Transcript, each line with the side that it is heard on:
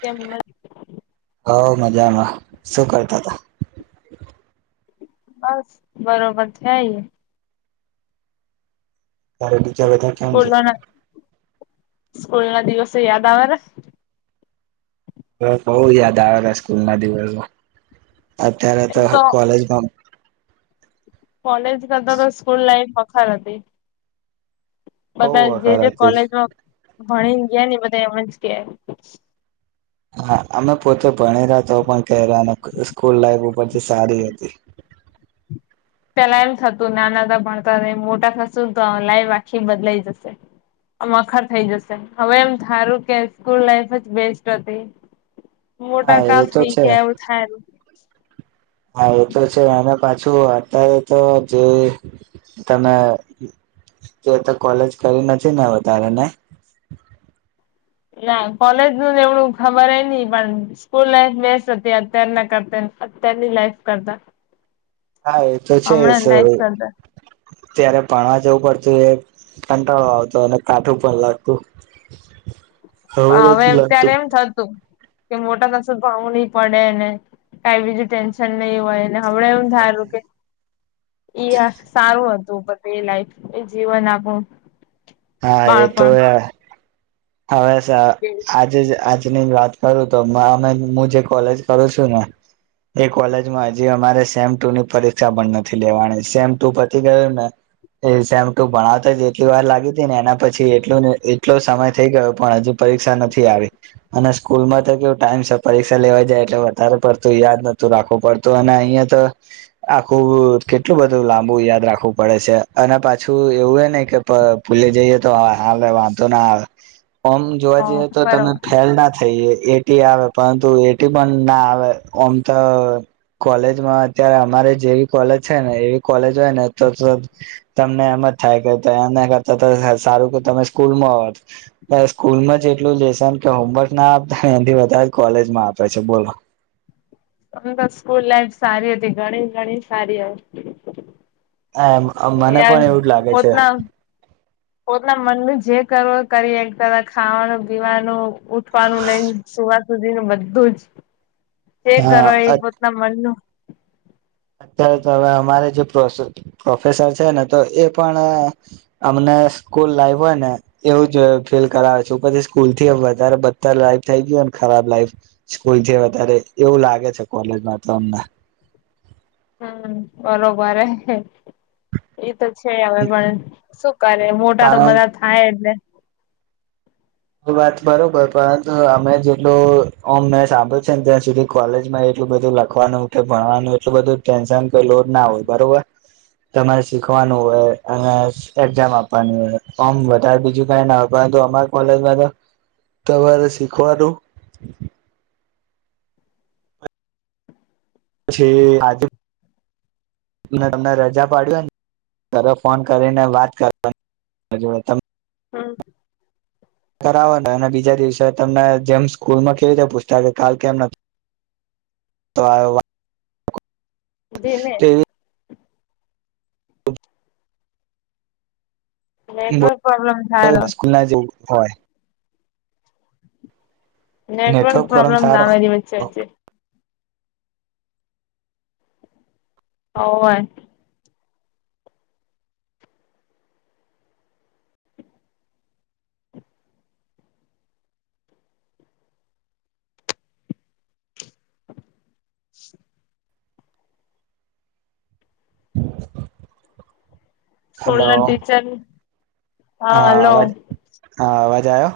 left: તેમ મ
right: બઉ મજામાં, શું કરતા હતા?
left: બસ બરોબર છે.
right: ત્યારે બીજા બધા કેમ છે?
left: સ્કૂલો ના સ્કૂલ ના દિવસે યાદ આવાના.
right: હ બહુ યાદ આવેલા સ્કૂલ ના દિવસો. અત્યારે તો કોલેજમાં
left: કોલેજ કરતા તો સ્કૂલ લાઈફ બખાર હતી.
right: બહુ
left: બધા જે જે
right: વખત હતી
left: કોલેજમાં ભણી ગયા ને બધા એમજ કે
right: હા અમે પોતે ભણી રહ્યા તો પણ કહે રહ્યા સ્કૂલ લાાઈફ ઉપરથી સારી હતી.
left: પેલા એમ થતું નાના નાના ભણતા ને મોટા થશુંન તો લાઈફ આખી બદલાઈ જશે. મખર થઈ જશે, હવે એમ થારું કે સ્કૂલ લાઈફ જ બેસ્ટ હતી. મોટા
right: હા
left: કા
right: એ તો
left: થઇ
right: છે
left: ગયા એવું થાય.
right: હા એ તો છે અને પાછું અત્યારે તો જે તમે તે તો કોલેજ કરી નથી ને વધારેને.
left: ના કોલેજ નું એવડું ખબર ની પણ સ્કૂલ લાઈફ બેસ્ટ હતી અત્યારના કરતા. અત્યારની લાઈફ કરતા.
right: હા એ તો છે.
left: હમણાં નઈ થતા પણ
right: ત્યારે ભણાવા જવું પડતું એ કંટાળો આવતો અને કાઠું પણ લાગતું.
left: હવે
right: નથી
left: ત્યારે
right: લાગતું
left: એમ થતું. કે મોટા સાસુને ભણવું નહી પડે ને કઈ બીજું ટેન્શન નહી હોયને હમણા એવું થાયલું કે. સારું હતું બધ એ લાઈફ એ જીવન આપણુ.
right: હા એ તો હ હવે આજે જ આજ ની વાત કરું તો અમે હું જે કોલેજ કરું છું ને એ કોલેજમાં હજી અમારે સેમ ટુ ની પરીક્ષા પણ નથી લેવાની, સેમ ટુ પછી ગું ને એ સેમ ટુ ભણાવતા જ એટલી વાર લાગી હતી ને એના પછી એટલુંને એટલો સમય થઈ ગયો પણ હજુ પરીક્ષા નથી આવી, અને સ્કૂલમાં તો કેવું ટાઈમ છે પરીક્ષા લેવા જાય એટલે વધારે પડતું યાદ નતું રાખવું પડતું અને અહિયા તો આખું કેટલું બધું લાંબુ યાદ રાખ ખવું પડે છે અને પાછું એવું હ ને કે પ પુલી જઈએ તો હ વાંધો ના આવે. ઓમ જોવા
left: હ
right: જઈએ તો
left: બરોબર
right: તમે ફેલ ના થઈએે. એટી આવે પરંતુ એટી પણ ના આવે ઓમ તો કોલેજમાં અત્યારે અમા જેવી કોલેજ છે ને એવી કોલેજ હોય ને તો તમને એમ જ થાય કે કરતા તો સારું કે તમે સ્કૂલ માં હોત. સ્કૂલમાં જ એટલું લેસન કે હોમવર્ક ના આપતા એનથી વધારે જ કોલેજમાં આપે છે બોલો?
left: મ તો સ્કૂલ લાઈફ સારી હતી ઘણી ઘણી સારી હ
right: મને
left: યાર
right: પણ એવું જ લાગે છે
left: ઉતના ઉતના મનમે જે કરવો કરી એક તરફ ખાવાનું, પીવાનું, ઉઠવાનું લઈને સુવા સુધી નું બધું કરો
right: હા
left: એ પોતના મનનું
right: અત્યારે હવે અમારે જે પ્રોસે પ્રોફેસર છે ને તો એ પણ અમને સ્કૂલ લાઈવ હોય ને એવું જ ફીલ કરાવે છે પછી સ્કૂલ થી વધારે બધા લાઈવ થઈ ગય હો ખરાબ લાઈફ સ્કૂલ છે વધારે એવું લાગે છે કોલેજમાં તો અમને
left: હ બરોબર હ એ તો છે હવે પણ કરે મોટા તો
right: કારણ
left: બધા થાય એટલે
right: એ વાત બરોબર પરંતુ અમે જેટલું અ મેં સાંભળ છે ને ત્યાં સુધી કોલેજ માં એટલું બધું લખવાનું કે ભણવાનું એટલું બધું ટેન્શન કે લોડ ના હોય બરોબર તમારે શીખવાનું હોય અને એક્ઝામ આપવાની હોય આમ વધારે બીજું કઈ ના હોય પરંતુ અમર ઓલ તમારે શીખવાનું પછી આજ તમને રજા પાડ્યું કરો ફોન કરીને વાત કરવાની જો ત
left: હમ
right: ને અને બીજા દિવસે તમને જેમ સ્કૂલમાં કેવીતે પૂછતા કે કાલ કેમ નથી તો આવ્યો
left: ધીમે
right: તેવી
left: નેટવર્ક પ્રોબ્લેમ થાય
right: સ્કૂલ ના જેવ હોય
left: નેટવર્ક પ્રોબ્લેમ ના મેરી વચ્ચે છે હો સ્કૂલ
right: હલો
left: ના ટીચર
right: હા અવાજ હા અવાજ આવો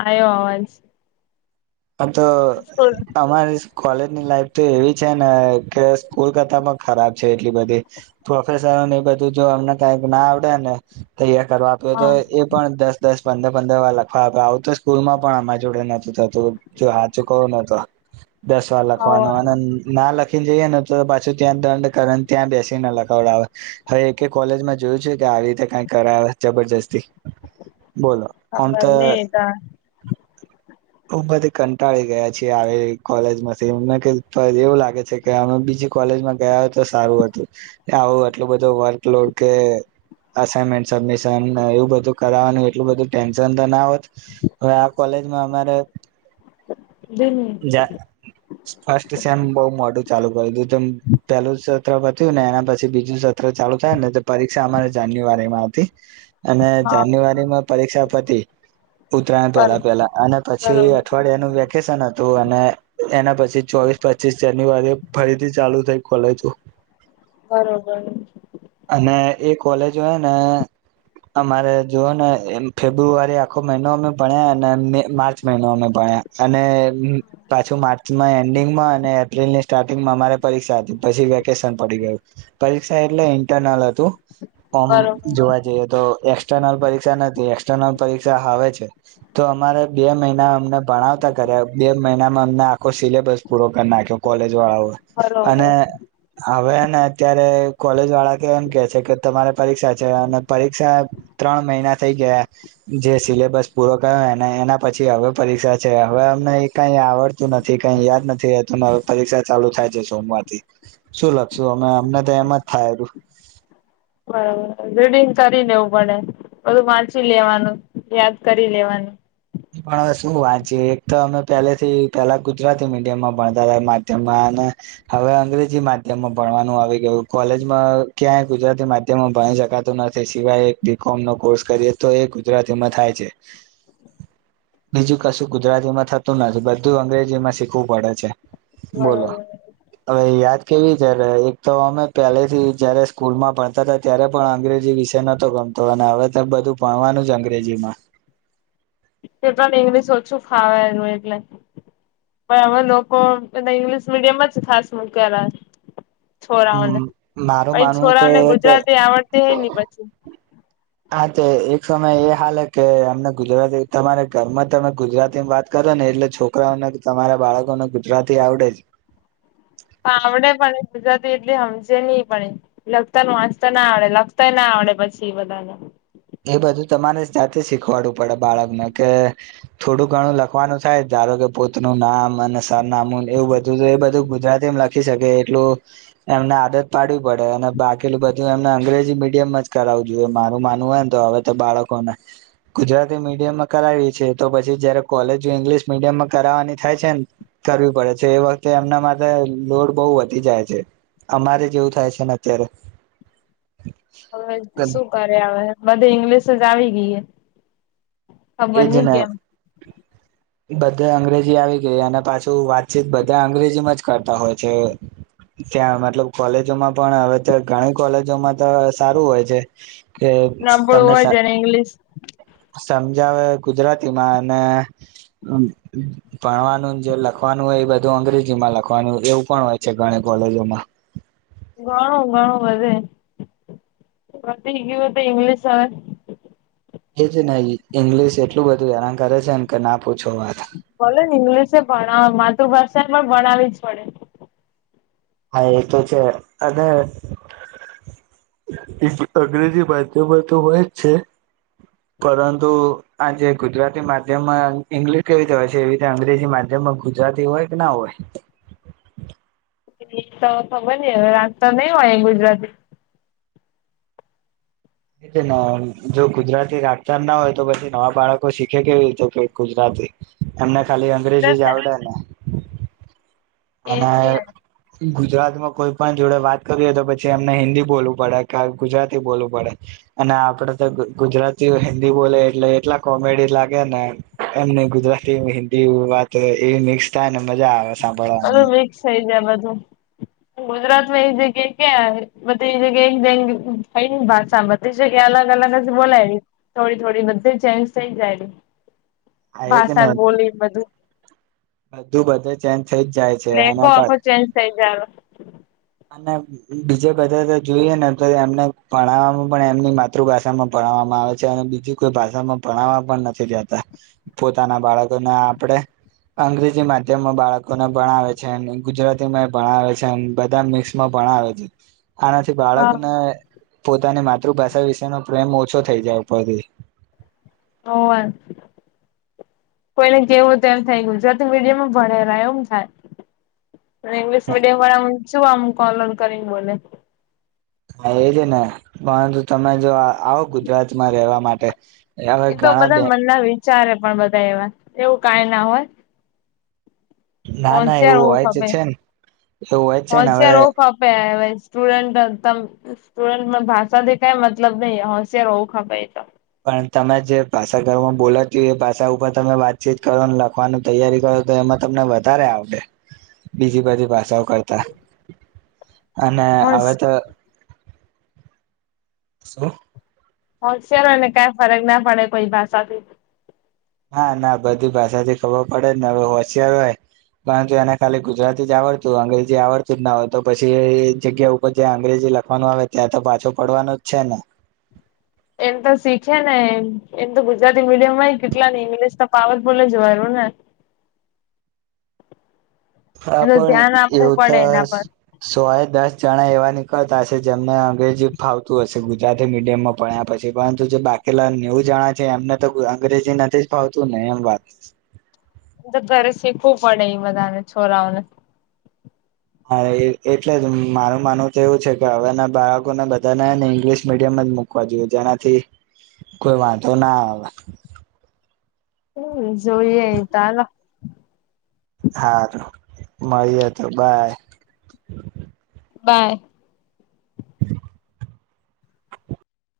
left: આવયો અવાજ
right: આ તો
left: સ્કૂલ
right: અમારે કોલેજ ની લાઈફ તો એવી છે ને કે સ્કૂલ કરતા પણ ખરાબ છે એટલી બધી પ્રોફેસર એ બધું જો અમને કઈક ના આવડે ને તૈયાર કરવા આપ્યો તો
left: હા
right: એ પણ દસ દસ પંદર પંદર વાર લખવા આપ આવ તો સ્કૂલ માં પણ આમા જોડે નોતું થતું જો હા ચુકવું નતો દસ વાર
left: હોવે
right: લખવાનું અને ના લખ ને જઈએ ને તો પાછું ત્યાં દંડ કર ત્યાં બેસીને લખાવડ આવે હવે એક કોલેજમાં જોયું છે આવી રતે કઈ કર જબરજસ્તી બોલોમ
left: ખબર
right: તો
left: નઈ તા
right: હબ કંટાળી ગયા છીએ આવી કોલેજ માંથીને એવું લાગે છે કે અમે બીજી કોલેજમાં ગયા તો સારું હતું આવું એટલું બધું વર્કલોડ કે અસનમેન્ટ સબમિશન એવું બધું કરાવવાનું એટલું બધું ટેન્શન તો ના હોત હવે આ કોલેજમાં અમારે
left: બી
right: જા ફસ્ટ સેમ બહુ મોડું ચાલુ કર્યું હતું તેમ પેલું જ સત્ર પત્યુંને એના પછી બીજું સત્ર ચાલુ થાય ને તો પરીક્ષા અમારે જાન્યુઆરીમાં હતી અને
left: હા
right: જાન્યુઆરી માં પરીક્ષા પતી ઉત્તરાયણ પેલા
left: બરોબર
right: પેલા અને પછી અ
left: બરોબર
right: યાનુ વેકેશન હતું અને એના પછી ચોવીસ પચીસ જાન્યુઆરી ફરીથી ચાલુ થઈ કોલેજ [unintelligible]
left: બરોબર
right: અને એ કોલેજો હે ને અમારે જોઓને ફેબ્રુઆરી આખો મહિનો અમે ભણ્યા અને મે માર્ચ મહિનો અમે ભણ્યા અને પાછું માર્ચમાં એન્ડિંગમાં અને એપ્રિલ ની સ્ટાર્ટિંગમાં અમારે પરીક્ષા હતી પછી વેકેશન પડી ગયું પરીક્ષા એટલે ઇન્ટરનલ હતું ઓમ
left: બરોબર
right: જોવા જઈએ તો એક્સર્નલ પરીક્ષા નથી એક્સ્ટેર્નલ પરીક્ષા હવે છે તો અમારે બે મહિના અમને ભણાવતા કર્યા બે મહિનામાં અમને આખો સિલેબસ પૂરો કરી નાખ્યો કોલેજ જ વાળાઓએ અને
left: બરોબર
right: હવે હેને અત્યારે કોલેજ વાળા કે એમ કે છે કે તમારે પરીક્ષા છે અને પરીક્ષા ત્રણ મહિના થઈ ગયા જે સિલેબસ પૂરો કરયોને એના પછી હવે પરીક્ષા છે હવે અમને કઈ આવડતું નથી કઈ યાદ નથી રહેતું અને હવે પરીક્ષા ચાલુ થાય છે સોમવારથી શું લખશું અમે અમને તો એમ જ થાયેરુ
left: બરોબર રીડિંગ કરી લેવું પડે બધું વાંચી લેવાનું યાદ કરી લેવાનું
right: પણ હવે શું વાંચી એક તો અમે પેલેથી પેલા ગુજરાતી મીડિયમમાં ભણતા હતા માધ્યમમાં ને હવે અંગ્રેજી માધ્યમમાં ભણવાનું આવી ગયું કોલેજમાં ક્યાંય ગુજરાતી માધ્યમમાં ભ દેખાતું નથી સિવાય એક બીકોમનો કોર્સ કરીએ તો એ ગુજરાતીમાં થાય છે બીજું કશું ગુજરાતીમાં થતું નથી બધું અંગ્રેજી માં શીખવું પડે છે બોલો
left: બરોબર
right: હવે યાદ કેવી ત્યારે એક તો અમે પહેલેથી જયારે સ્કૂલમાં ભણતા હતા ત્યારે પણ અંગ્રેજી વિષય નતો ગમે તો હવે તો બધું ભણવાનું જ અંગ્રેજીમાં
left: એ તને ઇંગ્લિશ ઓછું ફાવે એનું એટલે પણ અમે લોકો બધા ઈંગ્લિશ મીડિયમ જ ખાસ મૂકેલા છોરાઓને
right: હમ મારું
left: પઇ
right: માનવું તો
left: છોરાઓને
right: એ કે
left: ગુજરાતી આવડતી હે ની પછી
right: હા તે એક સમય એ હાલે કે અમને ગુજરાતી તમારે ઘરમાં તમે ગુજરાતીમાં વાત કરો ને એટલે છોકરાઓને તમારા બાળકોને ગુજરાતી આવડે જ
left: હા આવડે પણ ગુજરાતી એટલી હમજે નઈ પડે લખતા વાંચતા ના આવડે લખતાય ના આવડ આવડે પછી બધાને
right: એ બધું તમારે સાથે શીખવાડવુ પડે બાળકને કે થોડું ઘણું લખવાનું થાય ધારો કે પોતનું નામ અને સરનામુંને એવું બધું જો એ બધું ગુજરાતીમ લખી શકે એટલું એમને આદત પાડવી પડે અને બાકીલું બધું એમને અંગ્રેજી મીડિયમમાં જ કરાવું જોઈએ મારું માનવું એમ તો હવે તો બાળકોને ગુજરાતી મીડિયમમાં કરાવી છે તો પછી જયારે કોલેજ ઈંગ્લિશ મીડિયમમાં કરાવવાની થાય છે ને કરવી પડે છે એ વખતે એમના માથે લોડ બહુ વધી જાય છે અમારે જેવું થાય છે ને અત્યારે
left: હવે શું કરે હવે બધી ઇંગ્લિશ જ આવી ગઈ હે ખબર નઈ કેમ
right: બધે અંગ્રેજી આવી ગઈ અને પાછું વાતચીત બધા અંગ્રેજીમાં જ કરતા હોય છે ત્યાં મતલબ કોલેજોમાં પણ હવે તો ઘણી કોલેજોમાં તો સારું હોય છે કે
left: નબળું
right: તમને
left: હોય
right: સ
left: જેને ઇંગ્લિશ
right: જાવે ગુજરાતી માં અને અ ભણવાનું જે લખવાનું હોય એ બધું અંગ્રેજી માં લખવાનું હોય એવું પણ હોય છે ઘણે કોલેજોમાં
left: ઘણું ઘણું વધે [unintelligible] પતી ગ્યું તો ઇંગ્લિશ હવે
right: એ છે. ઈંગ્લિશ એટલું બધું હેરાન કરે છે. ને કે ના પૂછો વાત
left: બોલો ને ઇંગ્લિશ ભણાવ માતૃભાષા એ પણ ભણાવી જ પડે
right: હા એ તો છે. અને એ અંગ્રેજી ભાષા માં તો હોય જ છે. પરંતુ આજે ગુજરાતી માધ્યમમાં ઈંગ્લિશ કેવી રીતે હોય છે એવી રીતે અંગ્રેજી માધ્યમ ત ગુજરાતી હોય કે ના હોય
left: તો ખબર ન હવે રાખતા તો નહી હોય ગુજરાતી
right: એ જો ગુજરાતી રાખતા ના હોય તો પછી નવા બાળકો શીખે કેવી રીતે કે ગુજરાતી એમને ખાલી અંગ્રેજી
left: ગુજરાત
right: જ આવડે ને
left: એમ છે
right: ગુજરાત માં કોઈ પણ જોડે વાત કરી હોય તો પછી એમને હિન્દી બોલવું પડે ક ગુજરાતી બોલવું પડે અને આપડે તો ગુજરાતી હિન્દી બોલે એટલે એટલા કોમેડી લાગે ને એમ ન ગુજરાતી હિન્દી વાત એવી મિક્સ થાય ને મજા આવે
left: બધું
right: સાંભળવાની
left: મિક્સ થઇ જાય બધું ગુજરાત માં એ જગ્યા ક્યા એ જગ્યા થઈ ભાષા બ જ્યા અલગ અલગ જ બોલાયવી થોડી થોડી બધી ચેન્જ થઈ જાય એવી
right: આ એ જ ને
left: ભાષાણ બોલી મધું
right: બધું બધે ચેન્જ થઇ જ જાય છે, અને
left: લેખો આખો ચેન્જ થઈ જાય
right: અને બીજા બધા તો જોઈએ ને એમને ભણાવવામાં પણ એમની માતૃભાષામાં ભણવામાં આવે છે અને બીજ કોઈ ભાષામાં ભણાવવા પણ નથી, જતા પોતાના બાળકોને આપણેે અંગ્રેજી માધ્યમમાં બાળકોને ભણાવે છેને ગુજરાતી માં એ ભણાવે છે, બ મિક્સમાં ભણાવે છે, આનાથી
left: હા
right: બાળકને પોતાની માતૃભાષા વિશેનો પ્રેમ ઓછો થઈ જાય પડથી
left: હોવે કોઈને કેવું તો એમ થાય ગુજરાત મીડિયામાં ભણેલા એમ થાય ઇંગ્લિશ મીડિયમ વાળા હ છું આમ કોન કરીને બોલે
right: હા, એ છે ને પરંતુ તમે જો આવો ગુજરાતમાં રહેેવા માટે હવે
left: એ તો
right: ઘણા
left: બધા
right: બે
left: મન ના વિચારે પણ બધા એવા એવું કઈ ના હોય,
right: ના ના
left: પોન્સિર
right: એવું હોય જ
left: ખે
right: છે ને એવું હોય જ છે ને હવે
left: પોન્સિયર ખે સ્ટુડન્ટ ત સ્ટુડન્ટમાં ભાષા જે કઈ મતલબ ન હોશય રહવું ખે તો
right: પણ તમે જે ભાષા ઘરમાં બોલાતી હોય એ ભષા ઉપર તમે વાતચીત કરો, લખવાની તૈયારી કરો તો એમાં તમને વધારે આવડે બીજી બાજુ ભાષાઓ કરતા અને
left: હોશ
right: હવે તો [unintelligible]
left: હોશિયાર હોને કઈ ફરક ના પડે કોઈ ભાષાથી
right: નાા ના બધી ભાષા થી ખબર પડે ને હવે હોશિયાર હોય પરંતુ એને ખાલી ગુજરાતી જ આવડતું અંગ્રેજી આવડતું જ ના હોય તો પછી એ જગ્યા ઉપર જ અંગ્રેજી લખવાનું આવે ત્યાં તો પાછું પડવાનું જ છે, ને
left: એમ તો શીખે ને એમ તો ગુજરાતી મીડિયમ માં કેટલા નઈ ઇંગ્લિશ તો પાવત બોલે જવાયનું ને હા
right: [unintelligible] હા,
left: એ તો
right: પણ
left: ધ્યાન આપવું
right: એવું તો
left: પડે એના પર
right: સોય દસ ચણા એવા નીકળતા હશે, જેમને અંગ્રેજી ફાવતું હશે ગુજરાતી મીડિયમમાં ભણ્યા પછી પરંતુ જે બાકી લા નેવું જણા છે એમને તો અંગ્રેજી નથી જ ભાવતું ને એમ વાત
left: ત્યારે શીખવું પડે એ બધાને છોરાઓને
right: હા, એટલે જ મારું માનવું તો એવું છે, કે હવે ના બાળકોને બધાને ને ઇંગ્લિશ મીડિયમ મકવા જો જેનાથી કોઈ વાંધો ના આવે,
left: જોઈએ તારા
right: હારું મળીએ તો બાય
left: બાય.